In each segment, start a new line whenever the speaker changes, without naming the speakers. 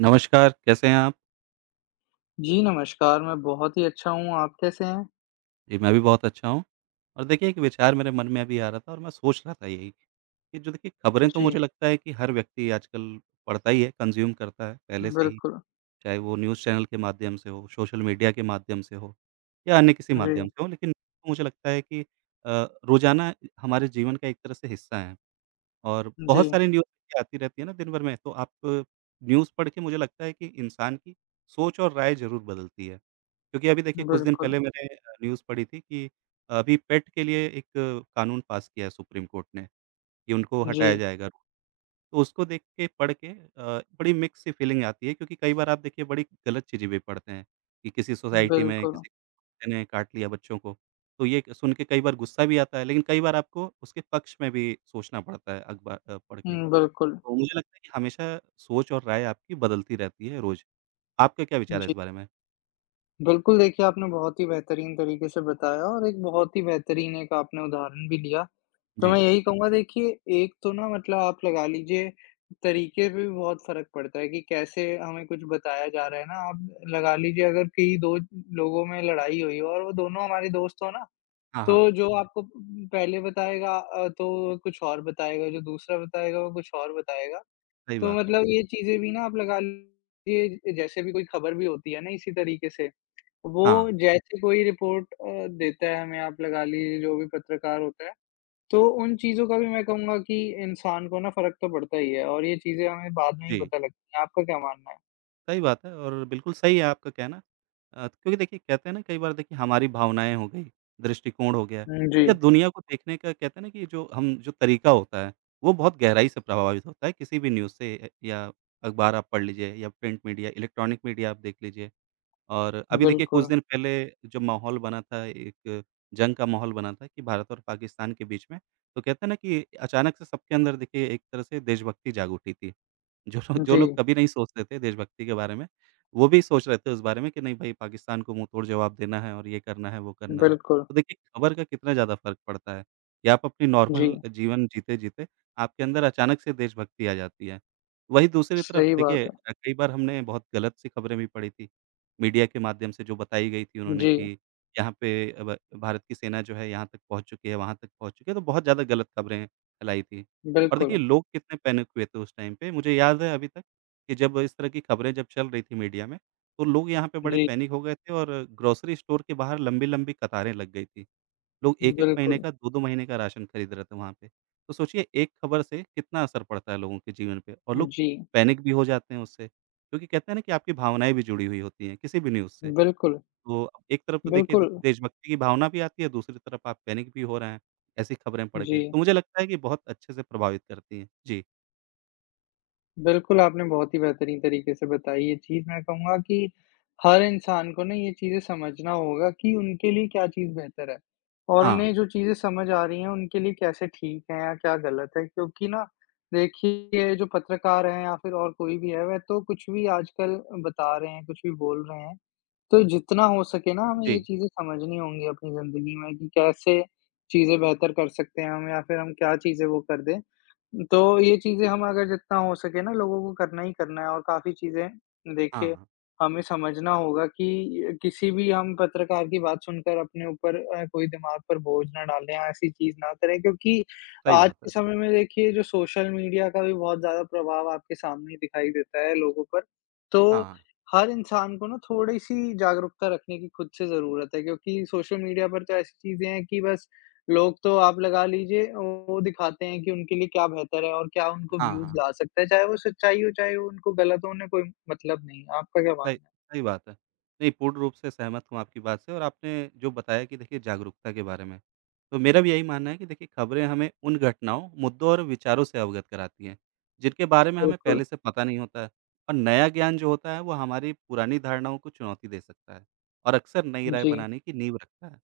नमस्कार, कैसे हैं आप?
जी, नमस्कार, मैं बहुत ही अच्छा हूँ, आप कैसे हैं?
जी, मैं भी बहुत अच्छा हूँ और देखिए एक विचार मेरे मन में अभी आ रहा था और मैं सोच रहा था यही, कि जो देखिए खबरें तो मुझे
जी,
लगता है कि हर व्यक्ति आजकल पढ़ता ही है, कंज़्यूम करता है पहले से ही,
बिल्कुल।
चाहे वो न्यूज़ चैनल के माध्यम से हो, सोशल मीडिया के माध्यम से हो या अन्य किसी
जी,
माध्यम से हो। लेकिन मुझे लगता है कि रोज़ाना हमारे जीवन का एक तरह से हिस्सा है। और
जी,
बहुत सारी न्यूज़ देखिए आती रहती है ना दिन भर में, तो आप न्यूज़ पढ़ के मुझे लगता है कि इंसान की सोच और राय ज़रूर बदलती है। क्योंकि अभी देखिए कुछ दिन
बिल्कुल।
पहले मैंने न्यूज़ पढ़ी थी कि अभी पेट के लिए एक कानून पास किया है सुप्रीम कोर्ट ने कि उनको हटाया
जी,
जाएगा। तो उसको देख के, पढ़ के बड़ी मिक्स सी फीलिंग आती है क्योंकि कई बार आप देखिए बड़ी गलत चीज़ें भी पढ़ते हैं कि किसी सोसाइटी में
बिल्कुल।
किसी कुत्ते ने काट लिया बच्चों को। तो ये सुन के कई बार गुस्सा भी आता है, लेकिन कई बार आपको उसके पक्ष में भी सोचना पड़ता है अखबार पढ़ के।
हुँ, बिल्कुल।
तो मुझे लगता है कि हमेशा सोच और राय आपकी बदलती रहती है रोज़। आपका क्या विचार है इस
जी,
बारे में?
बिल्कुल, देखिए, आपने बहुत ही बेहतरीन तरीके से बताया और एक बहुत ही बेहतरीन एक आपने उदाहरण भी लिया। तो
जी।
मैं यही कहूँगा, देखिए, एक तो ना मतलब आप लगा लीजिए, तरीके पे भी बहुत फ़र्क पड़ता है कि कैसे हमें कुछ बताया जा रहा है ना। आप लगा लीजिए, अगर कहीं 2 लोगों में लड़ाई हुई हो और वो दोनों हमारे दोस्त हों ना,
हाँ, हाँ,
तो जो आपको पहले बताएगा तो कुछ और बताएगा, जो दूसरा बताएगा वो कुछ और बताएगा।
सही
तो
बात है।
मतलब ये चीज़ें भी ना आप लगा लीजिए जैसे भी कोई खबर भी होती है ना इसी तरीके से, वो
हाँ,
जैसे कोई रिपोर्ट देता है हमें आप लगा लीजिए जो भी पत्रकार होता है, तो उन चीज़ों का भी मैं कहूँगा कि इंसान को ना फ़र्क तो पड़ता ही है और ये चीज़ें हमें बाद में ही
जी,
पता लगती हैं। आपका क्या मानना है?
सही बात है और बिल्कुल सही है आपका कहना। क्योंकि देखिए कहते हैं ना कई बार देखिए हमारी भावनाएँ हो गई, दृष्टिकोण हो गया
हुँ, जी,
या दुनिया को देखने का कहते हैं ना कि जो हम जो तरीका होता है, वो बहुत गहराई से प्रभावित होता है किसी भी न्यूज़ से या अखबार आप पढ़ लीजिए या प्रिंट मीडिया, इलेक्ट्रॉनिक मीडिया आप देख लीजिए। और अभी देखिए कुछ
बिल्कुल।
दिन पहले जो माहौल बना था एक जंग का माहौल बना था कि भारत और पाकिस्तान के बीच में, तो कहते हैं ना कि अचानक से सबके अंदर देखिए एक तरह से देशभक्ति जाग उठी थी। जो लोग जो
जी,
लोग कभी नहीं सोचते थे देशभक्ति के बारे में, वो भी सोच रहे थे उस बारे में कि नहीं भई पाकिस्तान को मुँहतोड़ जवाब देना है और ये करना है, वो करना है।
बिल्कुल।
तो देखिए खबर का कितना ज़्यादा फ़र्क पड़ता है कि आप अपनी
जी,
नॉर्मल जीवन जीते-जीते आपके अंदर अचानक से देशभक्ति आ जाती है। वहीं दूसरी तरफ
सही
देखिए
बात है।
कई बार हमने बहुत गलत सी खबरें भी पढ़ी थी, मीडिया के माध्यम से जो बताई गई थी उन्होंने
जी,
कि यहाँ पे अब भारत की सेना जो है यहाँ तक पहुँच चुकी है, वहाँ तक पहुँच चुकी है, तो बहुत ज़्यादा गलत खबरें फैलाई थी। और देखिए
बिल्कुल।
लोग कितने पैनिक हुए थे उस टाइम पे, मुझे याद है अभी तक कि जब इस तरह की खबरें जब चल रही थी मीडिया में, तो लोग यहाँ पे बड़े
जी।
पैनिक हो गए थे और ग्रोसरी स्टोर के बाहर लंबी-लंबी कतारें लग गई थी। लोग 1-1 महीने
बिल्कुल,
का, 2-2 महीने का राशन खरीद रहे थे वहाँ पे। तो सोचिए एक खबर से कितना असर पड़ता है लोगों के जीवन पे और लोग
जी।
पैनिक भी हो जाते हैं उससे, क्योंकि कहते हैं ना कि आपकी भावनाएँ भी जुड़ी हुई होती हैं किसी भी न्यूज़ से।
बिल्कुल,
तो एक तरफ तो देखिए द
बिल्कुल,
देशभक्ति की भावना भी आती है, दूसरी तरफ आप पैनिक भी हो रहे हैं, ऐसी खबरें पढ़
जी।
के। तो मुझे लगता है कि बहुत अच्छे से प्रभावित करती हैं। जी।
बिल्कुल, आपने बहुत ही बेहतरीन तरीके से बताई ये चीज़। मैं कहूँगा कि हर इंसान को ना ये चीज़ें समझना होगा कि उनके लिए क्या चीज़ बेहतर है और उन्हें
हाँ।
जो चीज़ें समझ आ रही हैं, उनके लिए कैसे ठीक है या क्या गलत है। क्योंकि ना देखिए, ये जो पत्रकार हैं या फिर और कोई भी है, वह तो कुछ भी आजकल बता रहे हैं, कुछ भी बोल रहे हैं। तो जितना हो सके ना हमें ये
जी।
चीज़ें समझनी होंगी अपनी ज़िंदगी में कि कैसे चीज़ें बेहतर कर सकते हैं हम या फिर हम क्या चीज़ें वो कर दें तो ये चीज़ें हम अगर जितना हो सके ना लोगों को करना ही करना है और काफ़ी चीज़ें देखिए
हाँ,
हमें समझना होगा कि किसी भी हम पत्रकार की बात सुनकर अपने ऊपर कोई दिमाग पर बोझ ना डालें या ऐसी चीज़ ना करें क्योंकि
सही
आज
बात
के
है।
समय में देखिए जो सोशल मीडिया का भी बहुत ज़्यादा प्रभाव आपके सामने ही दिखाई देता है लोगों पर। तो
हाँ, हाँ।
हर इंसान को ना थोड़ी-सी जागरूकता रखने की खुद से ज़रूरत है क्योंकि सोशल मीडिया पर तो ऐसी चीज़ें हैं कि बस लोग तो आप लगा लीजिए वो दिखाते हैं कि उनके लिए क्या बेहतर है और क्या उनको
हाँ,
व्यूज़
हाँ।
ला सकता है, चाहे वो सच्चाई हो, चाहे वो उनको गलत हो, उन्हें कोई मतलब नहीं है। आपका क्या
सही
मानना है?
सही बात है। नहीं, पूर्ण रूप से सहमत हूँ आपकी बात से और आपने जो बताया कि देखिए जागरूकता के बारे में, तो मेरा भी यही मानना है कि देखिए खबरें हमें उन घटनाओं, मुद्दों और विचारों से अवगत कराती हैं, जिनके बारे में हमें
बिल्कुल,
पहले से पता नहीं होता है और नया ज्ञान जो होता है वो हमारी पुरानी धारणाओं को चुनौती दे सकता है और अक्सर नई राय
जी,
बनाने की नींव रखता है।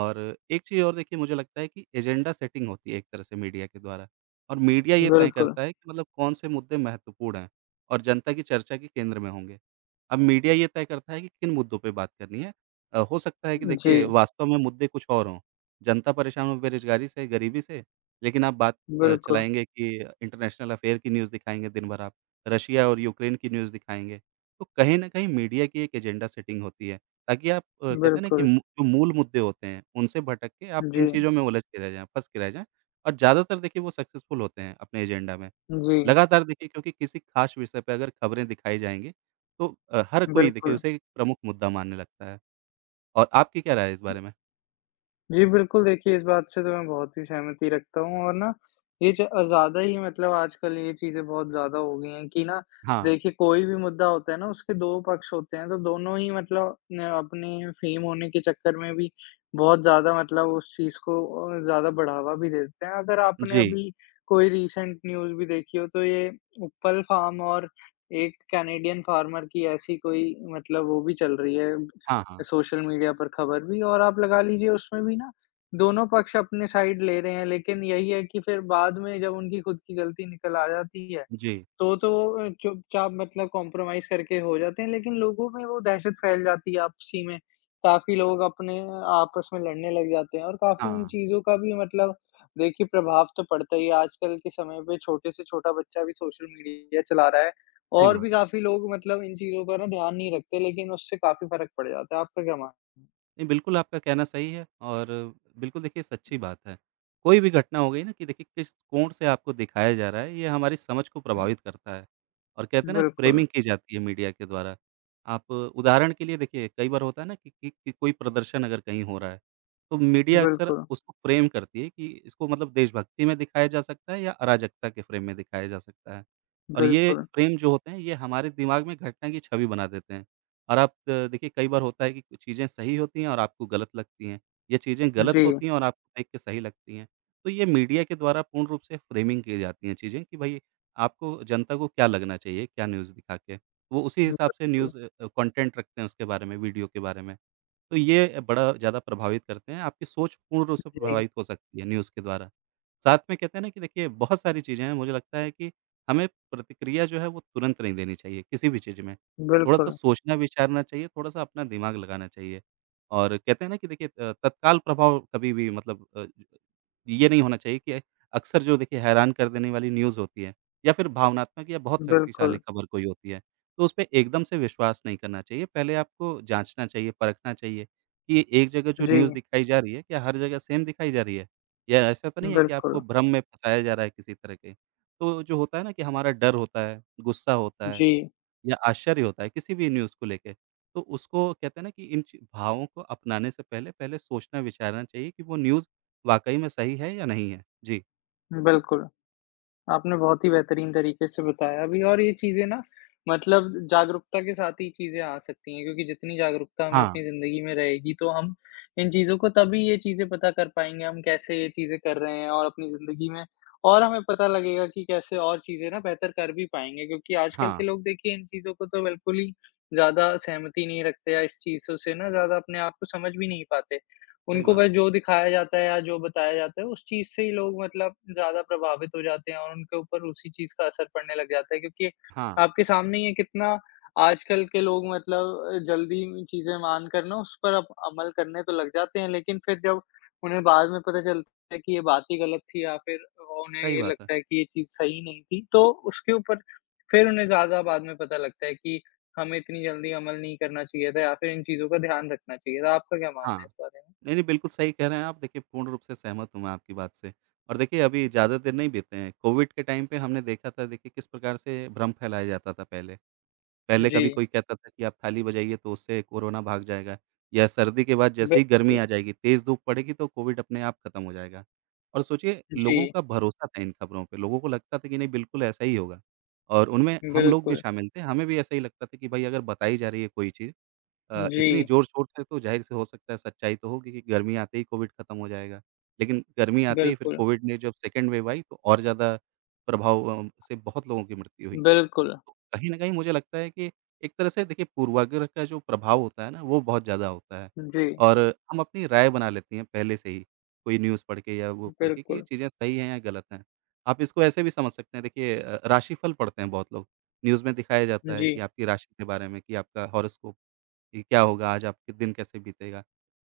और एक चीज़ और देखिए मुझे लगता है कि एजेंडा सेटिंग होती है एक तरह से मीडिया के द्वारा और मीडिया ये तय
बिल्कुल,
करता है कि मतलब कौन से मुद्दे महत्वपूर्ण हैं और जनता की चर्चा के केंद्र में होंगे। अब मीडिया ये तय करता है कि किन मुद्दों पे बात करनी है। हो सकता है कि देखिए
जी,
वास्तव में मुद्दे कुछ और हों, जनता परेशान हो बेरोज़गारी से, गरीबी से, लेकिन आप बात
बिल्कुल,
चलाएँगे कि इंटरनेशनल अफेयर की न्यूज़ दिखाएँगे दिन भर आप, रशिया और यूक्रेन की न्यूज़ दिखाएँगे। तो कहीं न कहीं मीडिया की एक एजेंडा सेटिंग होती है, ताकि आप कहते हैं ना कि
बिल्कुल,
मू जो मूल मुद्दे होते हैं, उनसे भटक के आप
जी,
इन चीज़ों में उलझ के रह जाएँ, फँस के रह जाएँ और ज़्यादातर देखिए वो सक्सेसफुल होते हैं अपने एजेंडा में।
जी,
लगातार देखिए क्योंकि किसी ख़ास विषय पे अगर खबरें दिखाई जाएँगी, तो हर कोई देखिए
बिल्कुल।
उसे एक प्रमुख मुद्दा मानने लगता है और आपकी क्या राय है इस बारे में?
जी, बिल्कुल देखिए इस बात से तो मैं बहुत ही सहमति रखता हूँ और ना ये ज ज़्यादा ही मतलब आजकल ये चीज़ें बहुत ज़्यादा हो गई हैं कि ना
हाँ,
देखिए कोई भी मुद्दा होता है ना उसके 2 पक्ष होते हैं, तो दोनों ही मतलब न अपने फ़ेम होने के चक्कर में भी बहुत ज़्यादा मतलब उस चीज़ को ज़्यादा बढ़ावा भी दे देते हैं। अगर आपने
जी।
अभी कोई रीसेंट न्यूज़ भी देखी हो तो ये उप्पल फार्म और एक कैनेडियन फार्मर की ऐसी कोई मतलब वो भी चल रही है
हाँ, हाँ।
सोशल मीडिया पर खबर भी और आप लगा लीजिए उसमें भी ना दोनों पक्ष अपने साइड ले रहे हैं, लेकिन यही है कि फिर बाद में जब उनकी खुद की गलती निकल आ जाती है,
जी,
तो चुपचाप मतलब कॉम्प्रोमाइज़ करके हो जाते हैं, लेकिन लोगों में वो दहशत फैल जाती है आपसी में। काफ़ी लोग अपने आपस में लड़ने लग जाते हैं और काफ़ी उन
हाँ,
चीज़ों का भी मतलब देखिए प्रभाव तो पड़ता ही है। आजकल के समय पे छोटे से छोटा बच्चा भी सोशल मीडिया चला रहा है
सही
और
बात
भी
है।
काफ़ी लोग मतलब इन चीज़ों का ना ध्यान नहीं रखते, लेकिन उससे काफ़ी फ़र्क पड़ जाता है। आपका क्या मानना
नहीं, बिल्कुल आपका कहना सही है और बिल्कुल देखिए सच्ची बात है। कोई भी घटना हो गई ना कि देखिए किस कोण से आपको दिखाया जा रहा है, ये हमारी समझ को
है?
प्रभावित करता है। और कहते हैं ना
बिल्कुल,
फ्रेमिंग की जाती है मीडिया के द्वारा। आप उदाहरण के लिए देखिए कई बार होता है ना कि कोई प्रदर्शन अगर कहीं हो रहा है, तो मीडिया अक्सर
बिल्कुल,
उसको फ्रेम करती है कि इसको मतलब देशभक्ति में दिखाया जा सकता है या अराजकता के फ्रेम में दिखाया जा सकता है। और ये
बिल्कुल।
फ्रेम जो होते हैं, ये हमारे दिमाग में घटना की छवि बना देते हैं। और आप देखिए कई बार होता है कि कुछ चीज़ें सही होती हैं और आपको गलत लगती हैं, या चीज़ें गलत
जी,
होती हैं और आपको देख के सही लगती हैं। तो ये मीडिया के द्वारा पूर्ण रूप से फ्रेमिंग की जाती हैं चीज़ें कि भई आपको जनता को क्या लगना चाहिए, क्या न्यूज़ दिखा के। वो उसी हिसाब से
बिल्कुल।
न्यूज़ कंटेंट रखते हैं उसके बारे में, वीडियो के बारे में। तो ये बड़ा ज़्यादा प्रभावित करते हैं, आपकी सोच पूर्ण रूप से
जी,
प्रभावित हो सकती है न्यूज़ के द्वारा। साथ में कहते हैं ना कि देखिए बहुत सारी चीज़ें हैं, मुझे लगता है कि हमें प्रतिक्रिया जो है वो तुरंत नहीं देनी चाहिए किसी भी चीज़ में। थोड़ा-सा
बिल्कुल,
सोचना-विचारना चाहिए, थोड़ा-सा अपना दिमाग लगाना चाहिए। और कहते हैं ना कि देखिए तत्काल प्रभाव कभी भी मतलब ये नहीं होना चाहिए कि अक्सर जो देखिए हैरान कर देने वाली न्यूज़ होती है या फिर भावनात्मक या बहुत
बिल्कुल।
शक्तिशाली खबर कोई होती है, तो उसपे एकदम से विश्वास नहीं करना चाहिए। पहले आपको जाँचना चाहिए, परखना चाहिए कि एक जगह जो
जी,
न्यूज़ दिखाई जा रही है, क्या हर जगह सेम दिखाई जा रही है? या ऐसा तो नहीं है कि
बिल्कुल।
आपको भ्रम में फँसाया जा रहा है किसी तरह के? तो जो होता है ना कि हमारा डर होता है, गुस्सा होता है
जी,
या आश्चर्य होता है किसी भी न्यूज़ को लेके। तो उसको कहते हैं ना कि इन ची भावों को अपनाने से पहले, पहले सोचना विचारना चाहिए कि वो न्यूज़ वाक़ई में सही है या नहीं है। जी।
बिल्कुल। आपने बहुत ही बेहतरीन तरीके से बताया भी और ये चीज़ें ना मतलब जागरूकता के साथ ही चीज़ें आ सकती हैं क्योंकि जितनी जागरूकता हमें
हाँ,
अपनी ज़िंदगी में रहेगी तो हम इन चीज़ों को तभी ये चीज़ें पता कर पाएँगे, हम कैसे ये चीज़ें कर रहे हैं और अपनी ज़िंदगी में और हमें पता लगेगा कि कैसे और चीज़ें ना बेहतर कर भी पाएँगे क्योंकि आजकल के
हाँ,
लोग देखिए इन चीज़ों को तो बिल्कुल ही ज़्यादा सहमति नहीं रखते या इस चीज़ों से ना ज़्यादा अपने आप को समझ भी नहीं पाते।
सही
उनको
बात
बस
है।
जो दिखाया जाता है या जो बताया जाता है, उस चीज़ से ही लोग मतलब ज़्यादा प्रभावित हो जाते हैं और उनके ऊपर उसी चीज़ का असर पड़ने लग जाता है क्योंकि
हाँ,
आपके सामने ही है कितना आजकल के लोग मतलब जल्दी में चीज़ें मानकर ना उस पर अप अमल करने तो लग जाते हैं, लेकिन फिर जब उन्हें बाद में पता चलता है कि ये बात ही गलत थी या फिर वो उन्हें
सही
ये
बात है।
लगता है कि ये चीज़ सही नहीं थी, तो उसके ऊपर फिर उन्हें ज़्यादा बाद में पता लगता है कि हमें इतनी जल्दी अमल नहीं करना चाहिए था या फिर इन चीज़ों का ध्यान रखना चाहिए था। आपका क्या
हाँ।
मानना है इस बारे में?
नहीं, नहीं, बिल्कुल सही कह रहे हैं आप। देखिए, पूर्ण रूप से सहमत हूँ मैं आपकी बात से। और देखिए, अभी ज़्यादा दिन नहीं बीते हैं, कोविड के टाइम पे हमने देखा था देखिए किस प्रकार से भ्रम फैलाया जाता था पहले। पहले
जी,
कभी कोई कहता था कि आप थाली बजाइए तो उससे कोरोना भाग जाएगा या सर्दी के बाद जैसे ही गर्मी
बिल्कुल।
आ जाएगी, तेज़ धूप पड़ेगी तो कोविड अपने आप खत्म हो जाएगा। और सोचिए लोगों
जी,
का भरोसा था इन खबरों पे, लोगों को लगता था कि नहीं बिल्कुल ऐसा ही होगा और उनमें हम लोग भी
बिल्कुल।
शामिल थे, हमें भी ऐसा ही लगता था कि भाई अगर बताई जा रही है कोई चीज़
जी,
इतनी ज़ोर-शोर से तो ज़ाहिर-सी हो सकता है सच्चाई तो होगी कि गर्मी आते ही कोविड खत्म हो जाएगा। लेकिन गर्मी आते ही फिर
बिल्कुल,
कोविड ने जब सेकंड वेव आई तो और ज़्यादा प्रभाव से बहुत लोगों की मृत्यु हुई।
बिल्कुल।
तो कहीं न कहीं मुझे लगता है कि एक तरह से देखिए पूर्वाग्रह का जो प्रभाव होता है ना, वो बहुत ज़्यादा होता है
जी,
और हम अपनी राय बना लेते हैं पहले से ही, कोई न्यूज़ पढ़ के या वो पढ़ के कि ये
बिल्कुल।
चीज़ें सही हैं या गलत हैं। आप इसको ऐसे भी समझ सकते हैं देखिए राशिफल पढ़ते हैं बहुत लोग, न्यूज़ में दिखाया जाता है कि
जी,
आपकी राशि के बारे में कि आपका हॉरोस्कोप कि क्या होगा आज आपके दिन कैसे बीतेगा?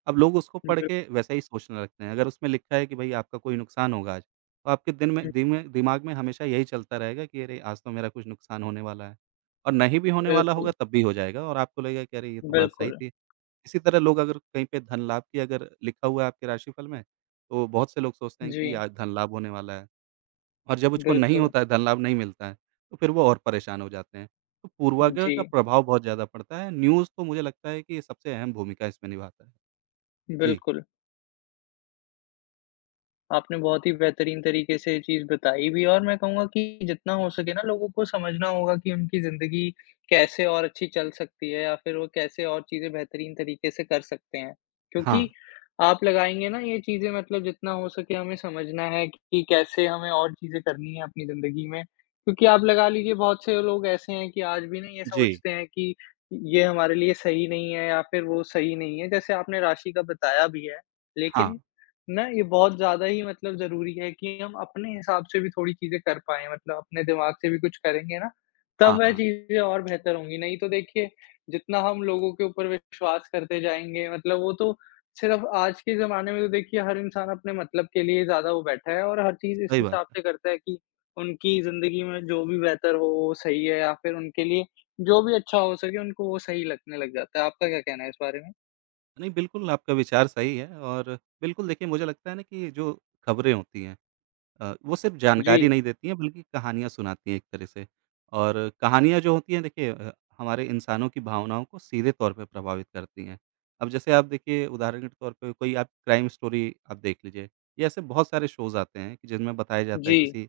अब लोग उसको पढ़
बिल
के वैसा ही सोचने लगते हैं। अगर उसमें लिखा है कि भई आपका कोई नुकसान होगा आज, तो आपके दिन में दिमाग में हमेशा यही चलता रहेगा कि अरे! आज तो मेरा कुछ नुकसान होने वाला है। और नहीं भी होने वाला
बिल्कुल,
होगा तब भी हो जाएगा और आपको लगेगा कि अरे! ये तो बात सही
बिल्कुल।
थी। इसी तरह लोग अगर कहीं पे धन लाभ की अगर लिखा हुआ है आपके राशिफल में, तो बहुत से लोग सोचते हैं कि
जी,
आज धन लाभ होने वाला है। और जब उसको नहीं
बिल्कुल।
होता है, धन लाभ नहीं मिलता है, तो फिर वो और परेशान हो जाते हैं। तो पूर्वाग्रह
जी,
का प्रभाव बहुत ज़्यादा पड़ता है, न्यूज़ तो मुझे लगता है कि सबसे अहम भूमिका इसमें निभाता है। जी,
बिल्कुल। आपने बहुत ही बेहतरीन तरीके से ये चीज़ बताई भी और मैं कहूँगा कि जितना हो सके ना लोगों को समझना होगा कि उनकी ज़िंदगी कैसे और अच्छी चल सकती है या फिर वो कैसे और चीज़ें बेहतरीन तरीके से कर सकते हैं।
हाँ,
क्योंकि आप लगाएँगे ना ये चीज़ें मतलब जितना हो सके हमें समझना है कि कैसे हमें और चीज़ें करनी है अपनी ज़िंदगी में। क्योंकि आप लगा लीजिए बहुत से लोग ऐसे हैं कि आज भी ना ये
जी,
सोचते हैं कि ये हमारे लिए सही नहीं है या फिर वो सही नहीं है। जैसे आपने राशि का बताया भी है,
हाँ,
लेकिन ना, ये बहुत ज़्यादा ही मतलब ज़रूरी है कि हम अपने हिसाब से भी थोड़ी चीज़ें कर पाएँ, मतलब अपने दिमाग से भी कुछ करेंगे ना, तब
हाँ,
वह
हाँ,
चीज़ें और बेहतर होंगी। नहीं तो देखिए, जितना हम लोगों के ऊपर विश्वास करते जाएँगे, मतलब वो तो सिर्फ़ आज के ज़माने में तो देखिए हर इंसान अपने मतलब के लिए ज़्यादा वो बैठा है और हर चीज़ इस
सही बात
हिसाब
है।
से करता है कि उनकी ज़िंदगी में जो भी बेहतर हो, वो सही है या फिर उनके लिए जो भी अच्छा हो सके, उनको वो सही लगने लग जाता है। आपका क्या कहना है इस बारे में?
नहीं, बिल्कुल आपका विचार सही है और बिल्कुल देखिए मुझे लगता है ना कि जो खबरें होती हैं वो सिर्फ़ जानकारी
जी,
नहीं देती हैं बल्कि कहानियाँ सुनाती हैं एक तरह से। और कहानियाँ जो होती हैं देखिए हमारे इंसानों की भावनाओं को सीधे तौर पे प्रभावित करती हैं। अब जैसे आप देखिए उदाहरण के तौर पे कोई आप क्राइम स्टोरी आप देख लीजिए या ऐसे बहुत सारे शोज़ आते हैं कि जिनमें बताया जाता है
जी,
किसी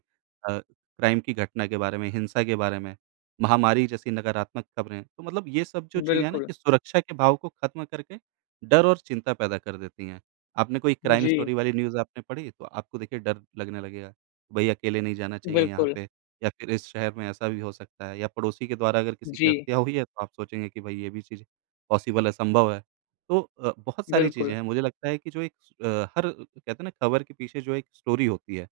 क्राइम की घटना के बारे में, हिंसा के बारे में, महामारी जैसी नकारात्मक खबरें। तो मतलब ये सब जो चीज़ें हैं ना
बिल्कुल।
कि सुरक्षा के भाव को ख़त्म करके डर और चिंता पैदा कर देती हैं। आपने कोई क्राइम
जी।
स्टोरी वाली न्यूज़ आपने पढ़ी, तो आपको देखिए डर लगने लगेगा, भई अकेले नहीं जाना चाहिए यहाँ
बिल्कुल,
पे या फिर इस शहर में ऐसा भी हो सकता है या पड़ोसी के द्वारा अगर किसी की
जी,
हत्या हुई है, तो आप सोचेंगे कि भई ये भी चीज़ पॉसिबल है, संभव है। तो बहुत सारी चीज़ें
बिल्कुल,
हैं, मुझे लगता है कि जो एक अ, हर कहते हैं ना खबर के पीछे जो एक स्टोरी होती है,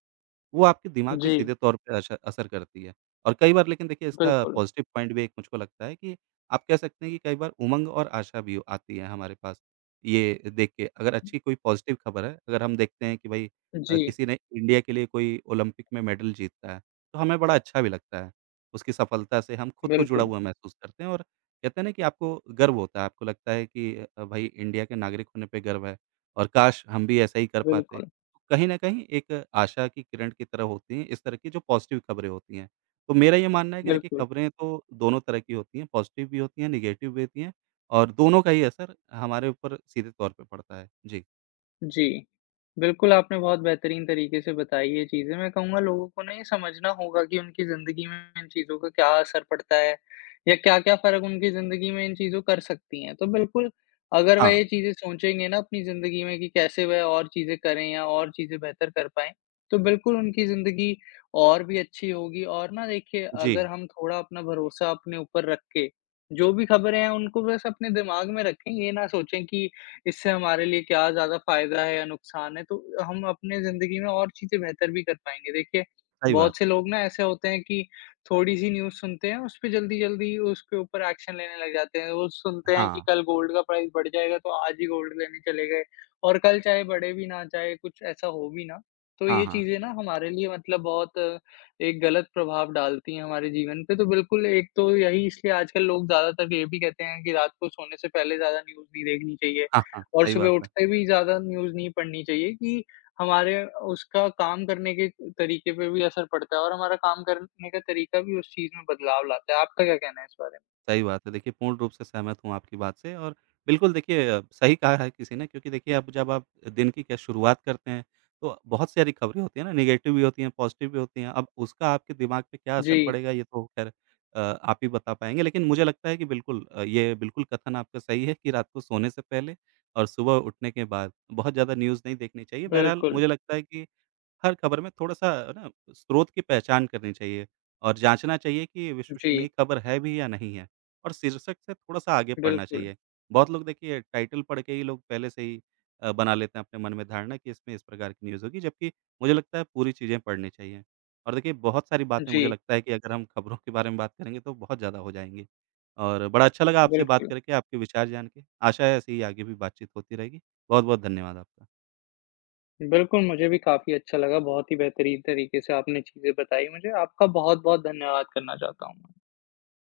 वो आपके दिमाग पे
जी,
सीधे तौर पे अश असर करती है। और कई बार लेकिन देखिए इसका
बिल्कुल,
पॉज़िटिव पॉइंट भी एक मुझको लगता है कि आप कह सकते हैं कि कई बार उमंग और आशा भी आती है हमारे पास, ये देख के। अगर अच्छी कोई पॉज़िटिव ख़बर है, अगर हम देखते हैं कि भई
जी,
किसी ने इंडिया के लिए कोई ओलंपिक में मेडल जीतता है, तो हमें बड़ा अच्छा भी लगता है। उसकी सफलता से हम खुद को जुड़ा
बिल्कुल,
हुआ महसूस करते हैं और कहते हैं ना कि आपको गर्व होता है, आपको लगता है कि भई इंडिया के नागरिक होने पे गर्व है और काश! हम भी ऐसा ही कर पाते।
बिल्कुल,
कहीं न कहीं एक आशा की किरण की तरह होती हैं, इस तरह की जो पॉज़िटिव खबरें होती हैं। तो मेरा ये मानना है कि देखिए
बिल्कुल,
खबरें तो दोनों तरह की होती हैं, पॉज़िटिव भी होती हैं, नेगेटिव भी होती हैं और दोनों का ही असर हमारे ऊपर सीधे तौर पे पड़ता है। जी।
जी। बिल्कुल, आपने बहुत बेहतरीन तरीके से बताई ये चीज़ें। मैं कहूँगा लोगों को ना ये समझना होगा कि उनकी ज़िंदगी में इन चीज़ों का क्या असर पड़ता है या क्या-क्या फ़र्क उनकी ज़िंदगी में इन चीज़ों कर सकती हैं। तो बिल्कुल, अगर वह
हाँ।
ये चीज़ें सोचेंगे ना अपनी ज़िंदगी में कि कैसे वह और चीज़ें करें या और चीज़ें बेहतर कर पाएँ, तो बिल्कुल उनकी ज़िंदगी और भी अच्छी होगी और ना देखिए अगर
जी,
हम थोड़ा अपना भरोसा अपने ऊपर रख के, जो भी खबरें हैं उनको बस अपने दिमाग में रखें, ये ना सोचें कि इससे हमारे लिए क्या ज़्यादा फ़ायदा है या नुकसान है, तो हम अपने ज़िंदगी में और चीज़ें बेहतर भी कर पाएँगे। देखिए,
सही बात
बहुत से
है।
लोग ना ऐसे होते हैं कि थोड़ी-सी न्यूज़ सुनते हैं, उसपे जल्दी-जल्दी उसके ऊपर एक्शन लेने लग जाते हैं। वो सुनते हैं कि
हाँ।
कल गोल्ड का प्राइस बढ़ जाएगा, तो आज ही गोल्ड लेने चले गए और कल चाहे बढ़े भी ना, चाहे कुछ ऐसा हो भी ना, तो
हाँ,
ये
हाँ।
चीज़ें ना हमारे लिए मतलब बहुत एक गलत प्रभाव डालती हैं हमारे जीवन पे। तो बिल्कुल, एक तो यही इसलिए आजकल लोग ज़्यादातर ये भी कहते हैं कि रात को सोने से पहले ज़्यादा न्यूज़ नहीं देखनी चाहिए
हाँ, हाँ,
और
सही
सुबह
बात है।
उठते भी ज़्यादा न्यूज़ नहीं पढ़नी चाहिए कि हमारे उसका काम करने के तरीके पे भी असर पड़ता है और हमारा काम करने का तरीका भी उस चीज़ में बदलाव लाता है। आपका क्या कहना है इस बारे
सही बात है। देखिए, पूर्ण रूप से सहमत हूँ आपकी बात से और बिल्कुल देखिए सही कहा है किसी ने क्योंकि देखिए अब जब आप दिन की क्या शुरुआत करते हैं, तो बहुत सारी खबरें होती हैं ना, नेगेटिव भी होती हैं, पॉज़िटिव भी होती हैं। अब उसका आपके दिमाग पे क्या
में?
असर
जी,
पड़ेगा ये तो ख़ैर आप ही बता पाएँगे। लेकिन मुझे लगता है कि बिल्कुल ये बिल्कुल कथन आपका सही है कि रात को सोने से पहले और सुबह उठने के बाद बहुत ज़्यादा न्यूज़ नहीं देखनी चाहिए। बहरहाल
बिल्कुल।
मुझे लगता है कि हर खबर में थोड़ा-सा ना स्रोत की पहचान करनी चाहिए और जाँचना चाहिए कि विश्वसनीय
जी,
खबर है भी या नहीं है और शीर्षक से थोड़ा-सा आगे पढ़ना
बिल्कुल।
चाहिए। बहुत लोग देखिए टाइटल पढ़ के ही लोग पहले से ही बना लेते हैं अपने मन में धारणा कि इसमें इस प्रकार की न्यूज़ होगी, जबकि मुझे लगता है पूरी चीज़ें पढ़नी चाहिए। और देखिए बहुत सारी बातें मुझे
जी,
लगता है कि अगर हम खबरों के बारे में बात करेंगे तो बहुत ज़्यादा हो जाएँगी। और बड़ा अच्छा लगा आपसे बात
बिल्कुल।
करके, आपके विचार जान के। आशा है ऐसे ही आगे भी बातचीत होती रहेगी। बहुत-बहुत धन्यवाद आपका।
बिल्कुल, मुझे भी काफ़ी अच्छा लगा। बहुत ही बेहतरीन तरीके से आपने चीज़ें बताई मुझे। आपका बहुत-बहुत धन्यवाद करना चाहता हूँ मैं।